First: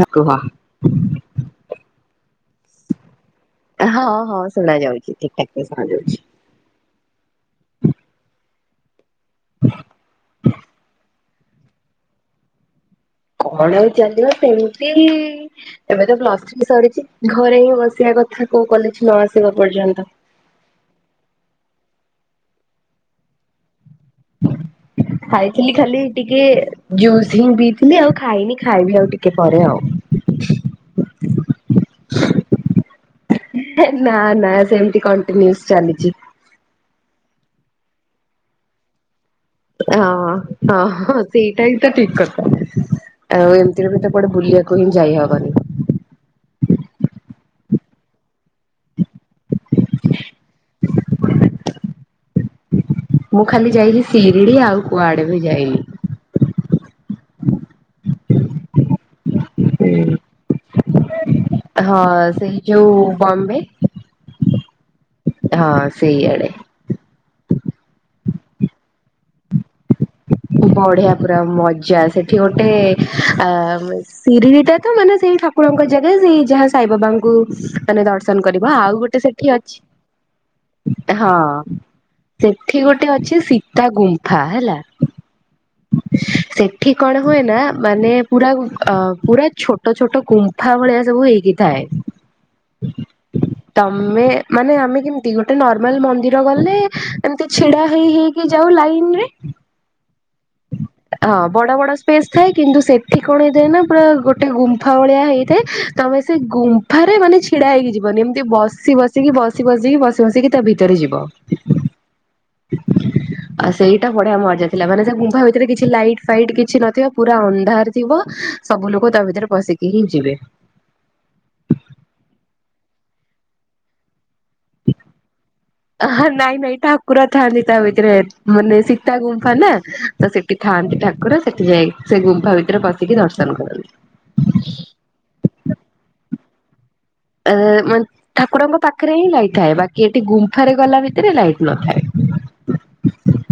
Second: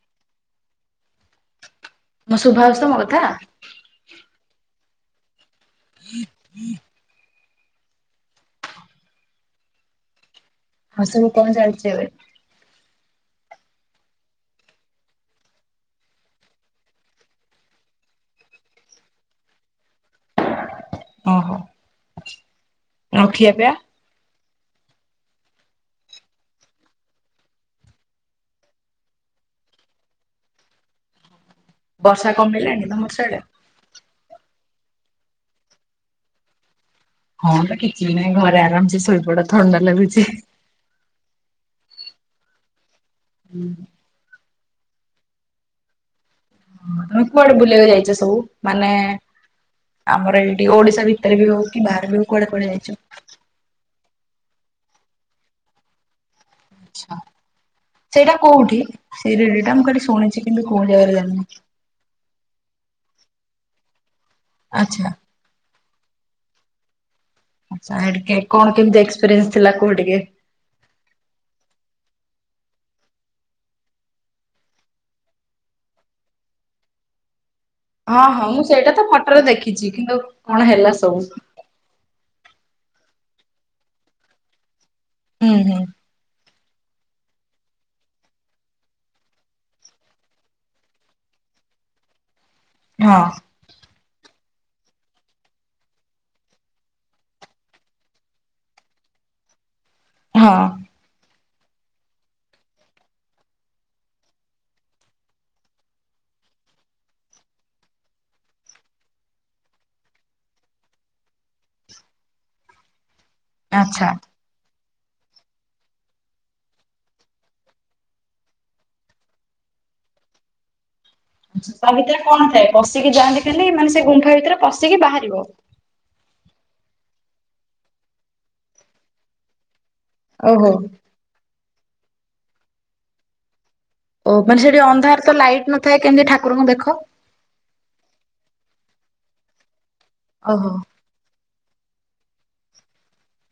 ରଖ ବା। ମୁଁ ଶୁଭା ହଉଛି ତ ମୋ କଥା। ହଁ ହଁ ଶୁଣାଯାଉଛି ଠିକ୍ ଠାକ୍ ଶୁଣାଯାଉଛି। ହୁଁ। ହଁ ସବୁ କଣ ଚାଲିଛି ଏବେ? କଣ ଆଉ ଚାଲିବ ସେମିତି। ଏବେ ତ ପ୍ଲୁସେଥ୍ରୀ ବି ସରିଛି ଘରେ ହିଁ ବସିବା କଥା କୋଉ କଲେଜ୍ ନ ଆସିବା ପର୍ଯ୍ୟନ୍ତ। ଓହୋ। ଆଉ ଖିଆପିଆ? ହଁ ଖାଇଥିଲି ଖାଲି ଟିକେ ଜୁସ୍ ହିଁ ପିଥିଲି ଆଉ ଖାଇନି ଖାଇବି ଆଉ ଟିକେ ପରେ ଆଉ। ବର୍ଷା କମିଲାଣି ତମ ସାଡେ? ନା ନା ସେମତି କଣ୍ଟିନସ୍ ଚାଲିଛି। ହଁ ତ କିଛି ବି ନାହିଁ ଘରେ ଆରାମ ସେ ଶୋଇପଡ଼ନ୍ତି। ହଁ ହଁ ସେଇଟା ହିଁ ତ ଠିକ୍ କଥା ଆଉ ଏମିତିରେ ବି ତ କୁଆଡେ ବୁଲିବା କୁ। [unintelligible] ଯାଇ ହବନି। ହଁ ତୋମେ କୁଆଡେ ବୁଲିବାକୁ ଯାଇଛ ସବୁ? ମାନେ ଆମର ଏଇଠି ଓଡିଶା ଭିତରେ ବି ହଉ କି ବାହାରେ ବି ହଉ କୁଆଡେ କୁଆଡେ ଯାଇଚ? ମୁଁ ଖାଲି ଯାଇଥିଲି ଶିରିଡି ଆଉ କୁଆଡେ ବି ଯାଇନି। ଛା ସେଇଟା କୋଉଠି ଶିରିଡି ଟା ମୁଁ ଖାଲି ଶୁଣିଛି କିନ୍ତୁ କୋଉ ଜାଗାରେ ଜାଣିନି? ହଁ ସେଇ ଯୋଉ ବମ୍ବେ ଆଚ୍ଛା। ହଁ ସେଇଆଡ଼େ। ଆଚ୍ଛା, ହେଠି କେ କଣ କେମିତି ଏକ୍ସପିରିଏନ୍ସ ଥିଲା କୁହ ଟିକେ? [unintelligible] ବଢିଆ ପୁରା ମଜା ସେଠି ଗୋଟେ ଆ, [unintelligible] ସିରିଡି ଟା ତ ମାନେ ସେଇ ଠାକୁରଙ୍କ ଜାଗା ସେଇ ଯାହା ସାଇବାବାଙ୍କୁ ତୋମେ ହଁ ଦର୍ଶନ ହଁ ମୁଁ କରିବ। ସେଇଟା ଆଉ ତ ଗୋଟେ ଫଟୋରେ ସେଠି ଅଛି ଦେଖିଛି କିନ୍ତୁ କଣ ହେଲା ସବୁ। ହଁ ସେଠି ଗୋଟେ ଅଛି ସୀତା ଗୁମ୍ଫା ହେଲା। ହୁଁ, ହୁଁ। ସେଠି କଣ ହୁଏ ନା ମାନେ ପୁରା ଅ, ପୁରା ଛୋଟ ଛୋଟ ଗୁମ୍ ଫା ଭଳିଆ ସବୁ ହେଇକି ଥାଏ। ହଁ। ତୋମେ ମାନେ ଆମେ କେମିତି ଗୋଟେ ନର୍ମାଲ୍ ମନ୍ଦିର ଗଲେ ଏମତି ଛିଡା ହେଇ ହେଇ କି ଯାଉ ଲାଇନ୍ ରେ। ହଁ। ହଁ ବଡ ବଡ ସ୍ପେସ୍ ଥାଏ। କିନ୍ତୁ ସେଠି କଣ ହେଇଥାଏ ନା ପୁରା ଗୋଟେ ଗୁମ୍ଫା ଭଳିଆ ହେଇଥାଏ। ତୋମେ ସେ ଗୁମ୍ଫାରେ ମାନେ ଛିଡା ହେଇକି ଯିବନି ଏମିତି ବସି ବସିକି ବସି ବସିକି ବସି ବସିକି ତା ଭିତରେ ଯିବ। ଆଉ ସେଇଟା ଆଚ୍ଛା। ବଢିଆ ମଜା ଥିଲା ମାନେ ସେ ମୁୁମ୍ଫା ଭିତରେ କିଛି ଲାଇଟ୍ ଫାଇଟ୍ କିଛି ନଥିବ। ପୁରା ଅନ୍ଧାର ଥିବ ସବୁ ଲୋକ ତା ଭିତରେ ପଶି କି ହିଁ ଯିବେ। ଆଚ୍ଛା ତା ଭିତରେ କଣ ଥାଏ? ପଶିକି ଯାଆନ୍ତି ଖାଲି ମାନେ ସେ ଗୁମ୍ଫା ଭିତରେ ପଶିକି ବାହାରିବ। ହଁ ନାଇଁ ନାଇଁ ଠାକୁର ଥାଆନ୍ତି ତା ଭିତରେ। ମାନେ ସୀତା ଗୁମ୍ଫା ନା। ତ ସେଠି ଓହୋ ଥାଆନ୍ତି ଠାକୁର। ସେଠି ଯାଇ ସେ ଗୁମ୍ଫା ଭିତରେ ପଶିକି ଦର୍ଶନ କରନ୍ତି। ଓ ମାନେ ସେଠି ଅନ୍ଧାର ତ ଲାଇଟ୍ ନଥାଏ କେମିତି ଠାକୁରଙ୍କୁ ଦେଖ? ଏ, ମାନ ଠାକୁରଙ୍କ ପାଖରେ ହିଁ ଲାଇଟ୍ ଥାଏ ବାକି ଏଠି ଓହୋ। ଗୁମ୍ଫାରେ ଗଲା ଭିତରେ ଲାଇଟ୍ ନଥାଏ।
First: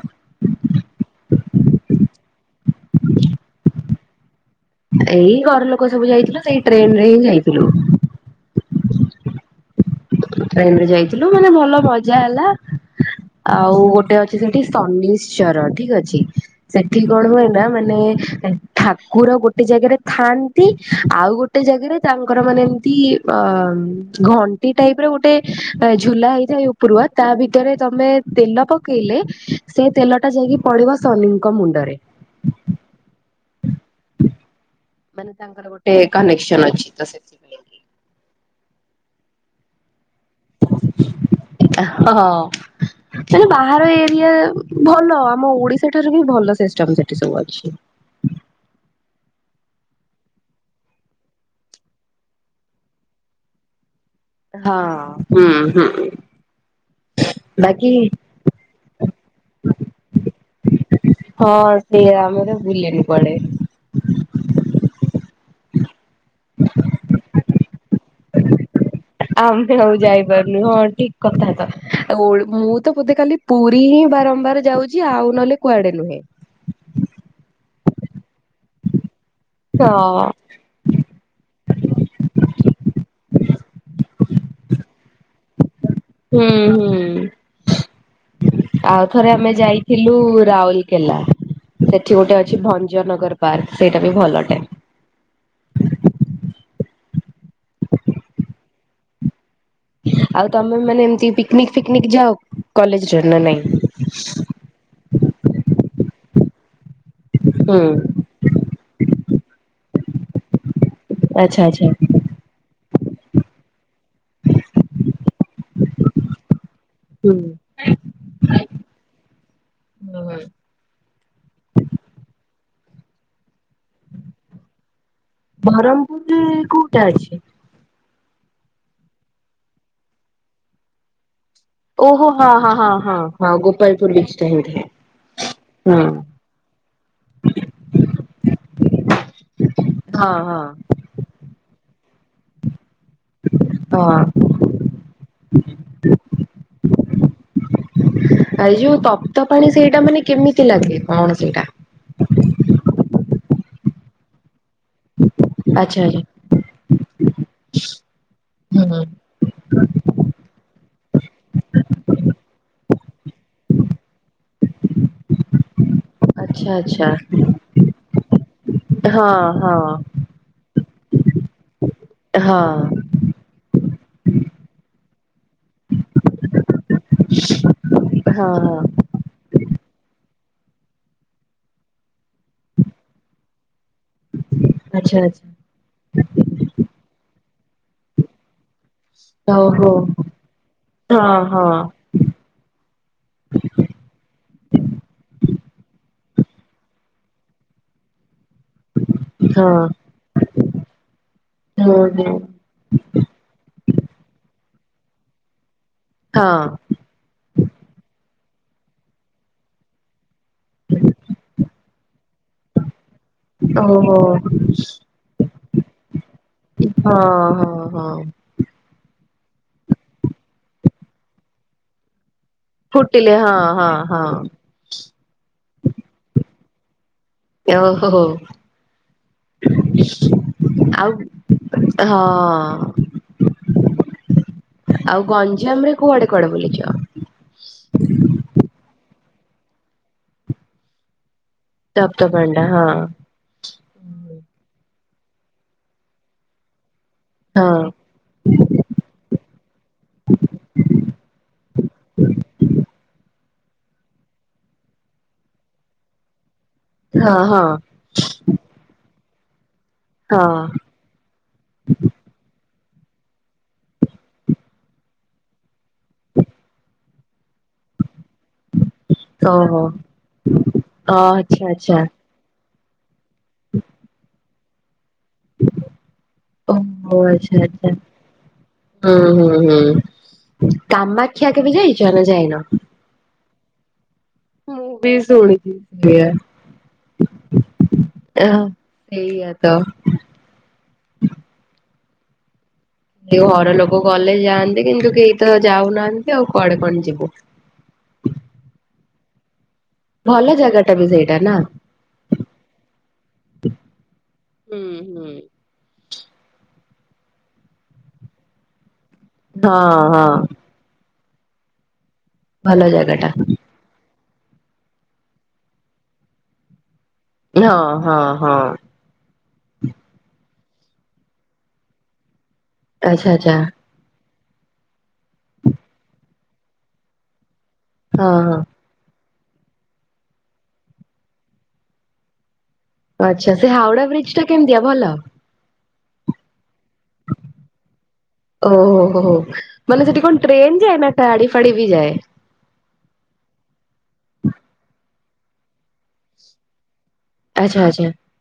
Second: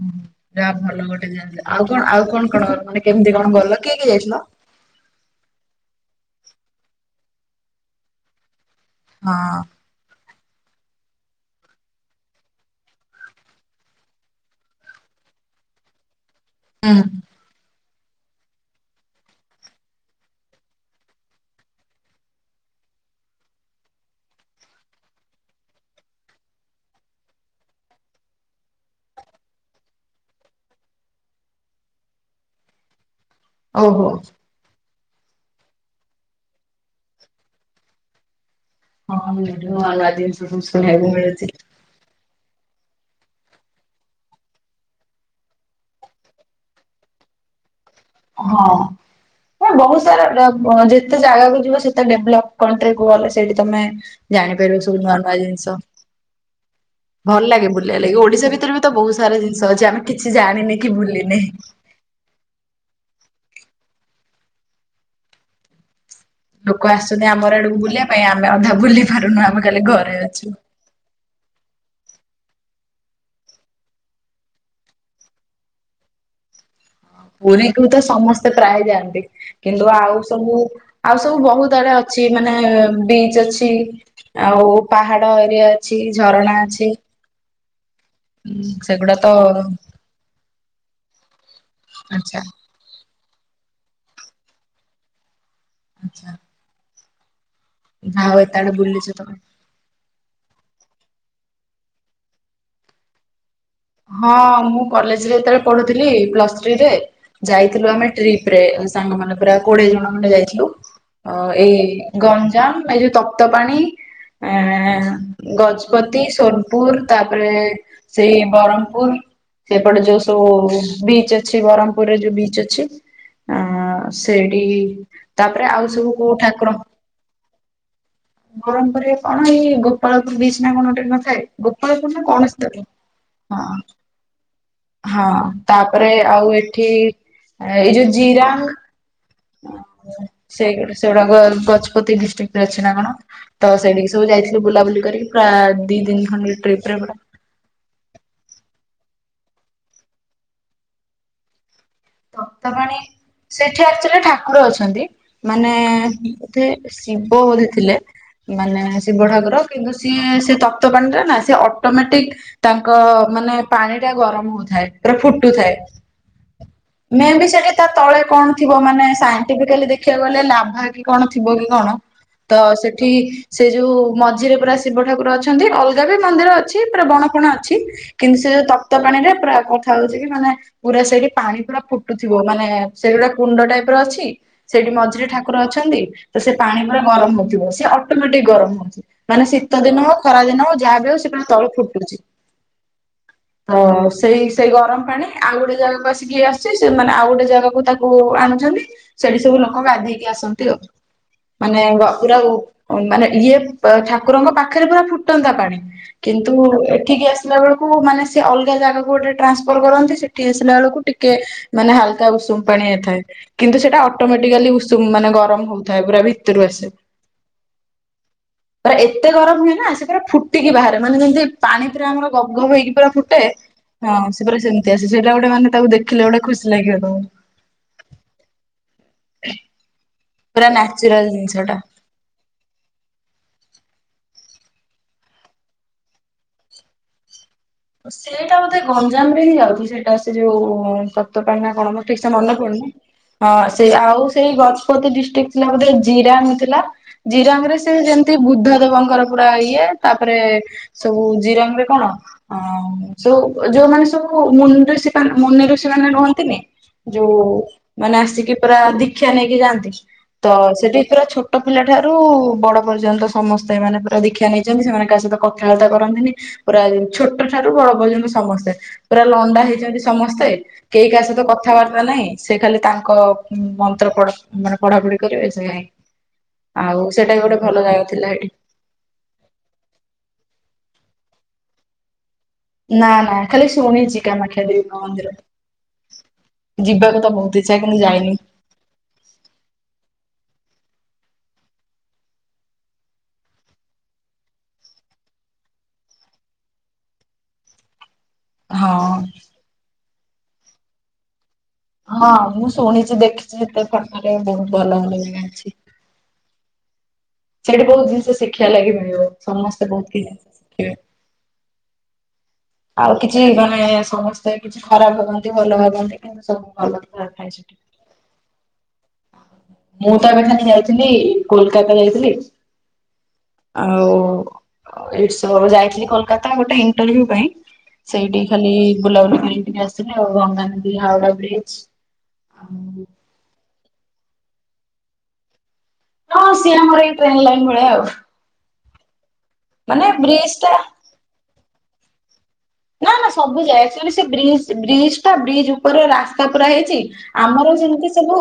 ଉଁ, ହୁଁ, ଯା ଭଲ ଗୋଟେ ଜାଗା ଥିଲା। ଆଉ କଣ ଆଉ କଣ କଣ ମାନେ କେମିତି କଣ ଗଲ କିଏ କିଏ ଯାଇଥିଲ? ଏଇ ଘର ଲୋକ ସବୁ ଯାଇଥିଲୁ ସେଇ ଟ୍ରେନ୍ ରେ ହିଁ ଯାଇଥିଲୁ। ହଁ। ଟେନ୍ ରେ ଯାଇଥିଲୁ ମାନେ ଭଲ ମଜା ହେଲା। ଆଉ ଗୋଟେ ଅଛି ସେଠି ଶନିଶ୍ଚର ଠିକ ଅଛି। ସେଠି ହୁଁ କଣ ହୁଏ ନା ମାନେ ଏ ଠାକୁର ଗୋଟେ ଜାଗାରେ ଥାଆନ୍ତି ଆଉ ଗୋଟେ ଜାଗାରେ ତାଙ୍କର ମାନେ ଏମତି ଅ, ମ୍- ଘଣ୍ଟି ଟାଇପ୍ ର ଗୋଟେ ଅ, ଝୁଲା ହେଇଥାଏ ଉପରୁଆ ତା ଭିତରେ ତୋମେ ତେଲ ପକେଇଲେ ସେ ତେଲ ଟା ଯାଇକି ପଡିବ ଶନିଙ୍କ ମୁଣ୍ଡରେ। ଓହୋ। ମାନେ ତାଙ୍କର ଗୋଟେ କନେକ୍ସନ୍ ଅଛି ତ ସେଥି ହଁ ମୁଁ ନୂଆ ନୂଆ ଜିନିଷ ସବୁ ଶୁଣିବାକୁ ମିଳୁଛି। ଆ, ହୋ, ହଁ। ମାନେ ବାହାର ଏରିଆ ଭଲ ଆମ ଓଡିଶା ଠାରୁ ବି ଭଲ ସିଷ୍ଟମ୍ ସେଠି ସବୁ ଅଛି। ହଁ। ହେ ବହୁ ସାରା ଯା ଯେତେ ଜାଗାକୁ ଯିବ ସେତେ ଡେଭ୍ଲପ୍ କରିଥାଉ କୁହ ଗଲେ ସେଇଠି ତମେ ଜାଣିପାରିବ ହଁ। ସବୁ ନୂଆ ନୂଆ ହୁଁ ଜିନିଷ। ହୁଁ ଭଲ ଲାଗେ ବାକି ବୁଲିଆଲାଗି ଓଡିଶା ଭିତରେ ବି ତ ବହୁ ସାରା ଜିନିଷ ଅଛି ଆମେ କିଛି ଜାଣିନି କି ବୁଲିିନେ। ସେଇଆ ଆମେତ ବୁଲିନି କୁଆଡ଼େ। ଲୋକ ଆସୁଚନ୍ତି ଆମର ଏଆଡେ ବୁଲିବା ପାଇଁ ଆମେ ଅଧା ବୁଲିନି। ଆମେ ତ ଆଉ ଯାଇ ପାରୁନୁ ଆଉ ଠିକ୍ କଥା ଟା ମୁଁ ତ ବୋଧେ ଖାଲି ପୁରୀ ହିଁ ବାରମ୍ବାର ଯାଉଚି ଆଉ ନଲେ କୁଆଡେ ନୁହେଁ। ପୁରୁରୀକୁ ତ ସମସ୍ତେ ପ୍ରାୟେ ଯାଆନ୍ତି କିନ୍ତୁ ଆଉ ହଁ ସବୁ। ଆଉ ସବୁ ବହୁତ୍ ଆଡେ ଅଛି ମାନେ ବିଚ୍ ଅଛି ଆଉ ପାହାଡ ଏରିଆ ଅଛି ଝରଣା ଅଛି। ହୁଁ ସେଗୁଡା ତ ଆଉଥରେ ଆମେ ଯାଇଥିଲୁ ରାଉଲ୍ କେଲା। ସେଠି ଗୋଟେ ଆଚ୍ଛା ଅଛି ଭଞ୍ଜନଗର ପାର୍କ ସେଇଟା ବି ଭଲ ଟେ। ଆଚ୍ଛା। ହଉ ଏତେ ଆଡେ ବୁଲିଚ ତମେ। ଆଉ ତମେ ମାନେ ଏମିତି ପିକ୍ ନିକ୍ ଫିକ୍ ନିକ୍ ଯାଅ କଲେଜ ରେ ନା ନାଇଁ? ହଁ ମୁଁ କଲେଜରେ ଯେତେବେଳେ ପଢୁଥିଲି ପ୍ଲସ୍ ଥ୍ରୀରେ ଯାଇଥିଲୁ ଆମେ ଟ୍ରିପ୍ ରେ ଆମେ ସାଙ୍ଗ ମାନେ ପୁରା କୋଡିଏ ଜଣ ଖଣ୍ଡେ ଯାଇଥିଲୁ ଅ ଆଚ୍ଛା ଏ ଆଚ୍ଛା। ଆଇ। ଗଞ୍ଜାମ୍ ଆଉ ଯୋଉ ତପ୍ତ ପାଣି ଆ ଗଜପତି ସୋନପୁର୍ ହୁଁ ତାପରେ ସେଇ ବ୍ରହ୍ମପୁର ସେପଟେ ଯୋଉ ସବୁ ବିଚ୍ ଅଛି ବ୍ରହ୍ମପୁରରେ ଯୋଉ ବିଚ୍ ଅଛି। ଆ ସେଇଠି ତାପରେ ଆଉ ସବୁ କୋଉ ଠାକୁର ସେଟା ଅଛି। ବ୍ରହ୍ମପୁରରେ କଣ ଏଇ ଗୋପାଳପୁର [inaudible] ଗୋଟେ ନଥାଏ। ଗୋପାଳପୁର ନା ଓହୋ କଣ ହଁ ହଁ ସେଟା ହଁ ହଁ ହଁ ଗୋପାଳପୁର ବିଚ୍ ଟା ବୋଧେ। ହଁ ତାପରେ ଆଉ ଏଠି ଏଇ ଯୋଉ ଜିରାଙ୍ଗ୍ ହଁ ହଁ ସେଇ ଗୁଡେ। ସେଗୁଡା କ ଗଜ୍ପତି ଦିଷ୍ଟିକ୍ ରେ ଅଛି ନା କଣ? ତ ସେଠିକି ହଁ ସବୁ ଯାଇଥିଲୁ ବୁଲାବୁଲି କରି କଣ ଦି ଦିନି ଖଣ୍ଡେ ଟ୍ରିପ୍ ରେ ପୁରା। ଏ ଯୋଉ ତପ୍ତ ପାଣି ସେଇଟା ମାନେ କେମିତି ଲାଗେ କଣ ସେଇଟା? ତପ୍ତପାଣୀ ସେଠି ଏକ୍ଟୁଆଲି ଠାକ୍ ଠାକୁର ଅଛନ୍ତି ମାନେ ଆଚ୍ଛା ଆଚ୍ଛା ବୋଧେ ଶିବ ବୋଧେ ଥିଲେ। ମାନେ ହୁଁ ଶିବଠାକୁର କିନ୍ତୁ ସିଏ ସେ ତପ୍ତ ପାଣିଟା ନା ସିଏ ଅଟୋ ମେଟିକ୍ ତାଙ୍କ ମାନେ ପାଣି ଟା ଗରମ ହଉଥାଏ ପୁରା ଫୁଟୁଥାଏ। ଆଚ୍ଛା ଆଚ୍ଛା। ମେ ବି ସେଠି ତା ତଳେ କଣ ଥିବ ମାନେ ହଁ ହଁ ସାଇଣ୍ଟିଫିକେଲ୍ ଦେଖିଆକୁ ଗଲେ ଲାଭା କି କଣ ଥିବ କି କଣ। ଅ ହ। ଏଠି ସେ ଯୋଉ ମଝିରେ ପୁରା ଶିବ ଠାକୁର ଅଛ ଅଛନ୍ତି। ଅଲଗା ବି ମନ୍ଦିର ଅଛି ପୁରା ବଣ ଫଣ ଅଛି କିନ୍ତୁ ସେ ଯୋଉ ହଁ ତପ୍ତ ପାଣିରେ ପୁରା କଥ୍ କଥା ହଉଚି କି ମାନେ ପୁରା ସେଇଠି ପାଣି ପୁରା ଫୁଟୁଥିବ। ମାନେ ସେଇଠି ଗୋଟେ କୁଣ୍ଡ ଟାଇପି ର ଅଛି ସେଇଠି ଆଚ୍ଛା ମଝିରେ ଆଚ୍ଛା। ଠାକୁର ଅଛନ୍ତି। ତ ସେ ପାଣି ପୁରା ଗରମ ହଉଥିବ ସେ ଅଟୋମେଟିକ୍ ଗରମ ହଉଥିବ। ମାନେ ଶୀତ ଓହୋ ଦିନ ହଉ ଖରା ଦିନ ହଉ ଯାହା ବି ହଁ ହଉ ସିଏ ହଁ ପୁରା ତଳୁ ହଁ ଫୁଟୁଚି। ତ ସେଇ ସେଇ ଗରମ ପାଣି ଆଉ ଗୋଟେ ଜାଗାକୁ ଆସିକି ଆସ୍ ସେ ସେମାନେ ଆଉ ଗୋଟେ ଜାଗାକୁ ତାକୁ ଆଣୁଚନ୍ତି ସେଠି ସବୁ ଲୋକ ଗାଧେଇକି ଆସନ୍ତି ଉ ମାନେ ଗ ହଁ ହଁ। ପୁରା ଉ। ମାନେ ଇଏ ପ ଠାକୁରଙ୍କ ପାଖେରେ ପୁରା ଫୁଟନ୍ତା ପାଣି କିନ୍ତୁ ଏଠିକି ଆସି ଲା ବଳୁକୁ ମାନେ ସେ ଅଲଗା ଜାଗାକୁ ଗୋଟେ ଟ୍ରାନ୍ସଫର କରନ୍ତି ସେଠି ଆସିଲା ବଳୁକୁ ଟି କେ ମାନେ ହାଲ୍ କା ଉଷୁମ୍ ପାଣିଆ ଥାଏ। କିନ୍ତୁ ହଁ ସେଟା ଓହୋ ଅଟୋମେଟିକାଲି ଉଷୁମ୍ ମାନେ ଗରମ ହଉଥାଏ ପୁରା ଭିତୁରୁ ଆସେ। ହଁ ହଁ ହଁ। ପରା ଏତେ ଗରମ୍ ହୁଏ ନା ସେ ପରା ଫୁଟିକି ବାହାରେ ମାନେ ଯେମିତି ପାଣି ପୁରା ଆମର ଗବ୍ ଗବ୍ ହେଇକି ପୁରା ଫୁଟିଲେ ଫୁଟେ ହଁ ହଁ ହଁ ସେଇଟା ଗୋଟେ ମାନେ ତାକୁ ଦେଖିଲେ ଗୋଟେ ଖୁସି ଲାଗିବ ତମୁ ଓହୋ ହଁ। ପୁରା ନ୍ୟାଚୁରାଲ ଜିନିଷ ଟା। ଆଉ ଗଞ୍ଜାମ୍ ରେ କୁଆଡେ କୁଆଡେ ବୁଲିଚ? ସେଇଟା ବୋଧେ ଗଞ୍ଜାମ୍ ରେ ହିଁ ଯାଉଚି ସେଇଟା ସେ ଯେଉ ତପାଣି ନା କଣ ମୋର ଠିକ୍ ସେ ମନେ ତପ୍ତପାଣ୍ଡା ହଁ। ପଡୁନି ହଁ ସେ ଆଉ ସେଇ ଗଜ୍ ପତି ଡିଷ୍ଟ୍ରିକ୍ଟ ନାଁ ବୋଧେ ଜିରାମ୍ ଥିଲା ଜିରାମ୍ ରେ ସେ ହଁ ଯେମି ତି ବୁଦ୍ଧ ଦେବଙ୍କର ପୁରା ଇଏ ତାପରେ ସବୁ ଜିରାଙ୍ଗ୍ ରେ କଣ ଯୋଉ ଯୋଉ ମାନେ ସବୁ ମୁନିଋଷି ମୁନିଋଷି ମାନେ ରୁହନ୍ତିନି ହଁ ଯୋଉ ହଁ ମାନେ ଆସିକି ପୁରା ଦୀକ୍ଷା ନେଇକି ଯାଆନ୍ତି ତ ହଁ ସେଠି ପୁରା ଛୋ ଟ ପିଲା ଠାରୁ ବଡ ପର୍ଯ୍ୟନ୍ତ ସମସ୍ତେ ଏମାନେ ପୁରା ଦୀକ୍ଷ୍ୟା ନେଇଚନ୍ତି ସେମାନେ କା ସହିତ କଥାବାର୍ତ୍ତା କରନ୍ତିନି ପୁରା ଛୋଟ ଠାରୁ ବଡ ପର୍ଯ୍ୟନ୍ତ ସମସ୍ତେ। ପୁରା ଲଣ୍ଡା ଓହୋ ହେଇଚନ୍ତି ସମସ୍ତେ କେହି ଅ କାହା ସହିତ ଆଚ୍ଛା ଆଚ୍ଛା। କଥାବାର୍ତ୍ତା ନାହିଁ ସେ ଖାଲି ତାଙ୍କ ମନ୍ତ୍ର ପଢ ମାନେ ପଢ଼ାପଢି କରିବେ ସେଇଆ ହିଁ। ଆଉ ଓହୋ ସେଟା ବି ଆଚ୍ଛା ଗୋଟେ ଭଲ ଆଚ୍ଛା ଜାଗା ଥିଲା ସେଠି। ହୁଁ ହୁଁ ହୁଁ। ନା ନା ଖାଲି ଶୁଣିଚି। କାମାକ୍ଷା ମୁଁ ଦେବ ବି ମନ୍ଦିର ଶୁଣିଛି ସେଇଆ ଯିବାକୁ ତ ବହୁତ୍ ଇଚ୍ଛା କି ମୁଁ ଯାଇନି। ହଁ ସେଇଆ ତ। ଏ ଘର ଲୋକ ଗଲେ ଯାଆନ୍ତି କିନ୍ତୁ କେହି ତ ଯାଉନାହାନ୍ତି ଆଉ କଆଡେ କଣ ଯିବୁ। ହଁ। ଭଲ ଜାଗା ଟା ବି ସେଇଟା ନା? ହଁ ମୁଁ ଶୁଣିଚି ଦେଖିଛି ଯେତେ ଫଟରେ ବହୁତ୍ ହୁଁ ଭଲ ବୋଲି ହୁଁ ଜାଣିଛି। ସେଠି ବହୁତ୍ ଜିନିଷ ଶିଖିଆ ଲାଗି ମିଳିବ ସମସ୍ତେ ହଁ ବହୁତ୍ ହଁ କିଛି ଶିଖିବେ। ଭଲ ଜାଗା ଆଉ ଟା କିଛି ମାନେ ସମସ୍ତେ କିଛି ଖରାପ୍ ଭାବନ୍ତି ଭଲ ଭାବନ୍ତି କିନ୍ତୁ ସବୁ ଭଲ। ଥାଏ ସେଠି। ହଁ ହଁ ହଁ। ମୁଁ ତ ଏବେ ଖାନି ଯାଇଥିଲି କୋଲ୍ କାତା ଯାଇଥିଲି ଆଛା ଆଛା। ଆଉ [inaudible] ଯାଇଥିଲି କଲ୍ କାତା ଗୋଟେ ଇଣ୍ଟରଭ୍ୟୁ ପାଇଁ ହଁ ସେଇଟି ଖାଲି ହଁ ବୁଲା ବୁଲିକିରି ଟିକେ ଆସି ଲି ଆଉ ଗଙ୍ଗାନଦୀ ହାଉଡା ବ୍ରିଜ୍ ଆଚ୍ଛା ସେ ହାଉଡା ବ୍ରିଜ୍ ଟା କେମିତିଆ ଭଲ? ହଁ ସିଏ ଆମର ଏଇ ଟ୍ରେନ୍ ଲାଇନ୍ ଭଳିଆ ଉ। ମାନେ ସେଠି କଣ ବ୍ରିଜ ଟା ଟ୍ରେନ୍ ଯାଏ ନା ଟାଡି ଫାଡି ବି ଯାଏ? ନା ନା ସବୁ ଯାଏ ଆକ୍ ଚୁଆଲି ସେ ବ୍ରିଜ୍ ବ୍ରିଜ୍ ଟା ବ୍ରିଜ୍ ଉପରେ ରାସ୍ତା ପୁରା ହେଇଚି। ଆମର ଆଚ୍ଛା ଆଚ୍ଛା ଯେମିତି ସବୁ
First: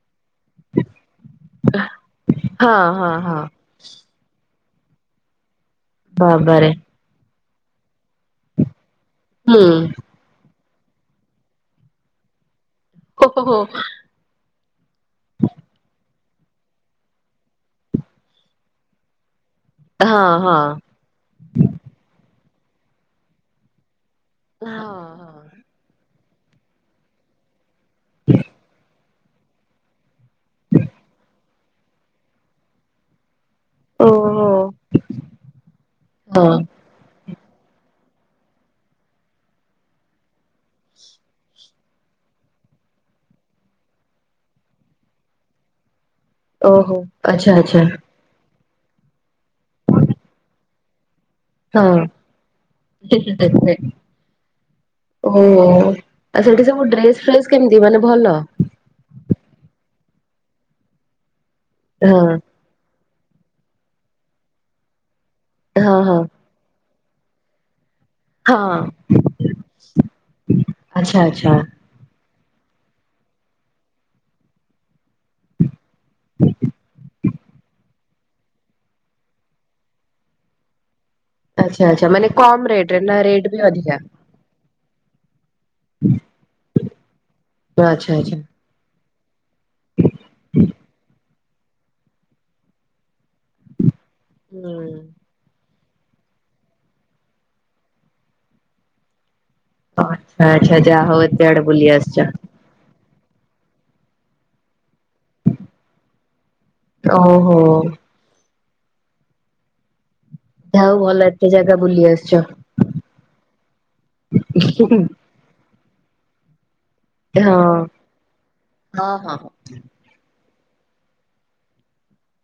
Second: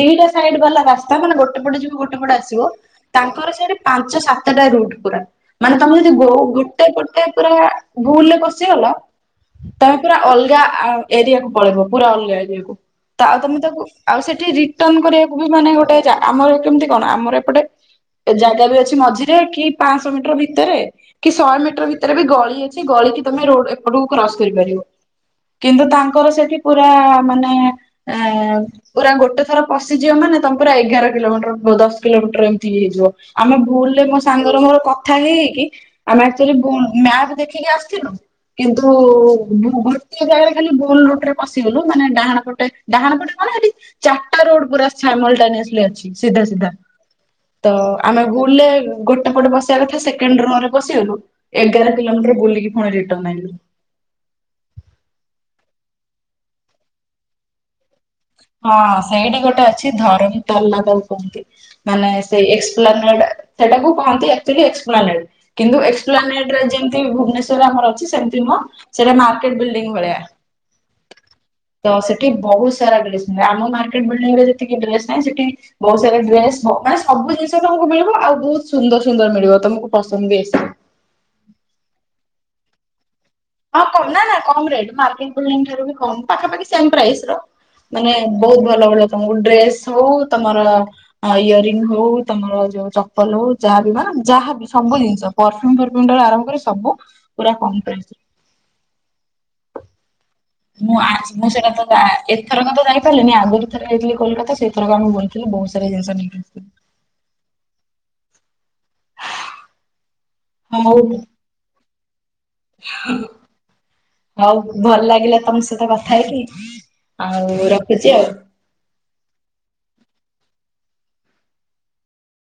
ଦିଟା ସାଇଡ୍ ବାଲା ରାସ୍ତା ମାନେ ଗୋଟେ ପଟେ ଯିବ ଗୋଟେ ପଟେ ଆସିବ ହଁ ହଁ ହଁ ତାଙ୍କର ସେଇଟା। ପାଞ୍ଚ ସାତଟା ରୁଟ ପୁରା ମାନେ ତମେ ଗୋଉଁ ବାବାରେ ଗୋଟେ ଗୋଟେ ପୁରା ଭୁଲେ ବସିଗଲ ହୁଁ ତମେ ପୁରା ଅଲଗା ଏରିଆକୁ ପଳେଇବ ପୁରା ଅଲଗା ଏରିଆକୁ। ତା ଓ ତମେ ହୋ ତାକୁ ଆଉ ସେଠି ରିଟର୍ଣ କରିବାକୁ ବି ମାନେ ଗୋଟେ ଜା ଆମର କେମିତି କଣ ଆମର ଏପଟେ ଜାଗା ବି ଅଛି ମଝିରେ କି ପାଞ୍ଚଶହ ହୋ ମିଟର ହଁ ହଁ ହଁ ହଁ ଭିତରେ କି ଶହେ ମିଟର ଭିତରେ ବି ଗଳି ଅଛି ଗଳି କି ତମେ ରୋଡ ଏପଟକୁ କ୍ରସ କରିପାରିବ। କିନ୍ତୁ ତାଙ୍କର ସେଠି ପୁରା ମାନେ ଏଁ ପୁରା ଗୋଟେ ଥର ପଶିଯିବ ମାନେ ତମ ପୁର ଏଗାର କିଲୋମିଟର ଦଶ କିଲୋମିଟର ଏମିତି ବି ହେଇଯିବ। ଆମେ ଭୁଲ ରେ ମୋ ଓହୋ ସାଙ୍ଗର ମୋର କଥା ହେଇ ହେଇକି ଆମେ ହଁ ଆକ୍ଚଲି ବୋ ମ୍ୟାପ ଦେଖିକି ଆସିଥିଲୁ। କିନ୍ତୁ ଗୋଟିଏ ଜାଗାରେ ଖାଲି ବୋଲ ରୋଟରେ ପଶିଗଲୁ ମାନେ ଡାହାଣ ପଟେ ଡାହାଣ ପଟେ କଣ ହେଟି ଚାରିଟା ରୋଡ ପୁରା ସ୍ୟାମଲ ଟାଇଲି ଆସିଲ ଅଛି। ସିଧା ସିଧା ଓହୋ ଆଚ୍ଛା ତ ଆଚ୍ଛା ଆମେ ବୁଲେ ଗୋ ଏପଟେ ବସିବା କଥା ସେକେଣ୍ଡ ରୋରେ ବସିଗଲୁ ଏଗାର ହଁ କିଲୋମିଟର ବୁଲିକି ଫଣିରେ [inaudible] ଓ ଆଉ ସେଠି ସବୁ ଡ୍ରେସ ଫ୍ରେସ କେମିତି ମାନେ ଭଲ। ହଁ ସେଇଟି ସେଇଟି ଗୋଟେ ଅଛି ଧରଣି ତଲା ତାକୁ କୁହନ୍ତି ମାନେ ହଁ ସେହି ଏକ୍ସପ୍ଲାନେଟେ। ସେଟାକୁ କହନ୍ତିଆଚ୍ୟଲି ଏକ୍ସପ୍ଲାନେଟ କିନ୍ତୁ ହଁ ହଁ ଏକ୍ସପ୍ଲାନେଟ ଯେମିତି ଭୁବନେଶ୍ୱରରେ ଆମର ଅଛି ସେମ୍ ଟିମ୍ ହଁ ସେଟା ମାର୍କେଟେ ବିଡିଙ୍ଗି ଭଳିଆ ଆଚ୍ଛା ଆଚ୍ଛା ତ ସେଠି ବହୁ [unintelligible] ଆମ ମାର୍କଟ ବିଲ୍ଡିଂ ରେ ଯେତିକି ଡ୍ରେସ ନାହିଁ ସେଠି ବହୁତ ସାରା ଡ୍ରେସ ସମ୍। ସ ସବୁ ଜିନିଷ ତମକୁ ମିଳିବ ଆଉ ବହୁତ ସୁନ୍ଦର ସୁନ୍ଦର ମିଳିବ ତମକୁ ପସନ୍ଦ ବି ଆସିବ। ଆଚ୍ଛା ଆଚ୍ଛା ମାନେ କମ୍ ରେଟ ରେ ନା ରେଟ ବି ହଁ ଅଧିକା? କନା ନା କମ ରେଟ ମାର୍କ ଲିଙ୍କିଠାରୁ ବି କମ ପାଖାପାଖି ସେମେ ପ୍ରାଇସ ର ମାନେ ଆଚ୍ଛା ଆଚ୍ଛା। ବହୁତ ଭଲ ଭଲ ତମକୁ ଡ୍ରେସ ହଉ ତମର ଇୟରିଙ୍ଗ ହଉ ତମର ଯୋଉ ଚ ପଲ ହଉ ଯାହାବିମାନ ଯାହାବି ସବୁ ହୁଁ ଜିନିଷ ପ୍ରଫ୍ୟୁମ୍ ଫ୍ରଫ୍ୟୁମ୍ ଆରମ୍ଭ କରି ସବୁ ପୁରା କମ ରେଟ୍। [unintelligible] ମୁଁ ଆସେ ଏତେ ମୁଁ ଆଡେ ସେଇଟା ବୁଲି ତତେ ଆସିଛ। ଆ ଥରକ ତ ଯାଇପାରିଲିନି ଆଗରୁ ଥର ଯାଇଥିଲି କୋଲକାତା ସେଇଥର ଆମେ ବୁଲିଥିଲୁ ବହୁତ ସାରା ଜିନିଷ ନେଇକିରି ଆସିଥିଲୁ। ଓହୋ। ଯାହା ହଉ ଭଲ ଏତେ ଜାଗା ବୁଲି ଆସିଚ। ହଉ ଭଲ ଲାଗିଲା ତମ ସହିତ କଥା ହେଇକି। ଆଉ ରଖୁଛି ଆଉ। ହଁ ହଁ ହଁ।